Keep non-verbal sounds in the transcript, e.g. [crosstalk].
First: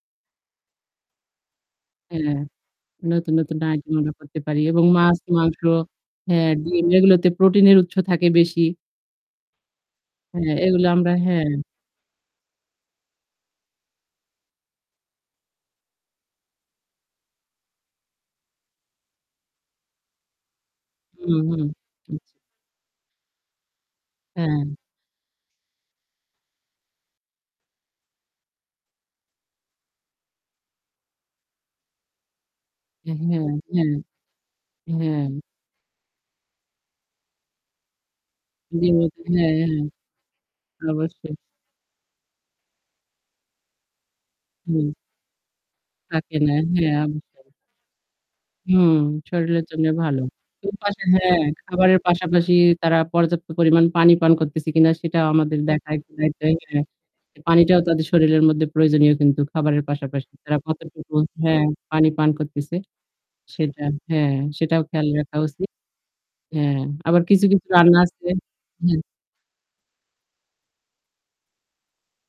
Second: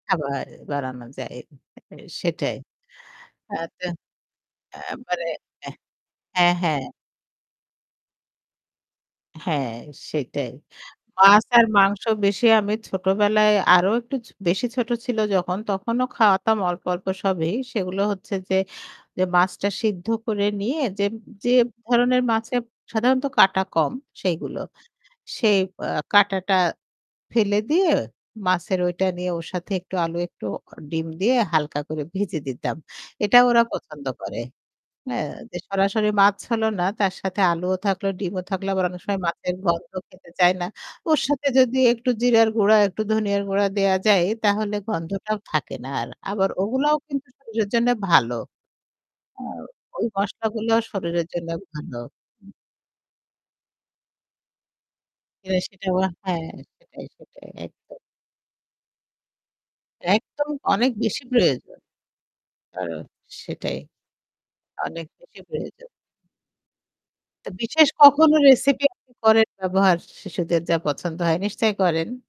আবার বাড়ানো যায়। এ হ্যাঁ, সেটাই। নতুন, আ নতুন তো ডায়েটগুলো আমরা করতে পারি আ এবং মাছ মানে মাংস এহ হ্যাঁ, হ্যাঁ, হ্যাঁ। ডিম এগুলোতে প্রোটিন এর উৎস থাকে বেশি। হ্যাঁ, সেইটাই। হ্যাঁ, এগুলো আমরা মাছ হ্যাঁ। আর মাংস বেশি আমি ছোটবেলায় আরো একটু ছ বেশি ছোট ছিল যখন তখনো খাওয়াতাম অল্প, অল্প সবই। সেগুলো হচ্ছে যে মাছটা সিদ্ধ করে নিয়ে যে হুম, যে হুম। আচ্ছা। ধরনের মাছে সাধারণত কাঁটা কম সেইগুলো। হ্যাঁ। সেই আব কাঁটাটা ফেলে দিয়ে মাছের ঐটা নিয়ে ওর সাথে একটু আলু একটু ও ডিম দিয়ে হালকা করে ভেজে দিতাম। অ্যা এটা হ্যাঁ, ওরা হ্যাঁ, পছন্দ করে। হ্যাঁ। হ্যাঁ, যে সরাসরি মাছ হলো না তার সাথে আলুও থাকলো, ডিমও থাকল আবার অনেক সময় [unintelligible] হ্যাঁ, মাছের হ্যাঁ। গন্ধ খেতে চায় না। ওর অবশ্যই। সাথে যদি একটু জিরার গুঁড়া, একটু ধনিয়ার গুঁড়া দেওয়া যায় তাহলে হুম। গন্ধটাও থাকে না আর। থাকে আবার না। ওগুলাও হ্যাঁ, কিন্তু অবশ্যই। শরীরের জন্য ভালো। হুম, হ্যাঁ, শরীরের জন্য ওই ভালো। মসলাগুলো এর পাশে শরীরের হ্যাঁ, জন্য ভালো। খাবারের পাশাপাশি তারা পর্যাপ্ত পরিমাণ পানি পান করতেছে কিনা সেটাও আমাদের দেখা। [unintelligible] হ্যাঁ, [unintelligible] সেটাই, এ সেটাই পানিটাও একদম। তাদের শরীরের মধ্যে প্রয়োজনীয় কিন্তু খাবারের পাশাপাশি। একদম তারা অনেক কতটুকু বেশি হ্যাঁ, প্রয়োজন। পানি পান করতেছে। আর সেটাই। সেটা হ্যাঁ, সেটাও অনেক খেয়াল রাখা বেশি উচিত। প্রয়োজন। হ্যাঁ, আবার কিছু, তো কিছু বিশেষ রান্না আছে কখনো রেসিপি হ্যাঁ। আপনি করেন ব্যবহার শি শিশুদের যা পছন্দ হয়, নিশ্চয়ই করেন।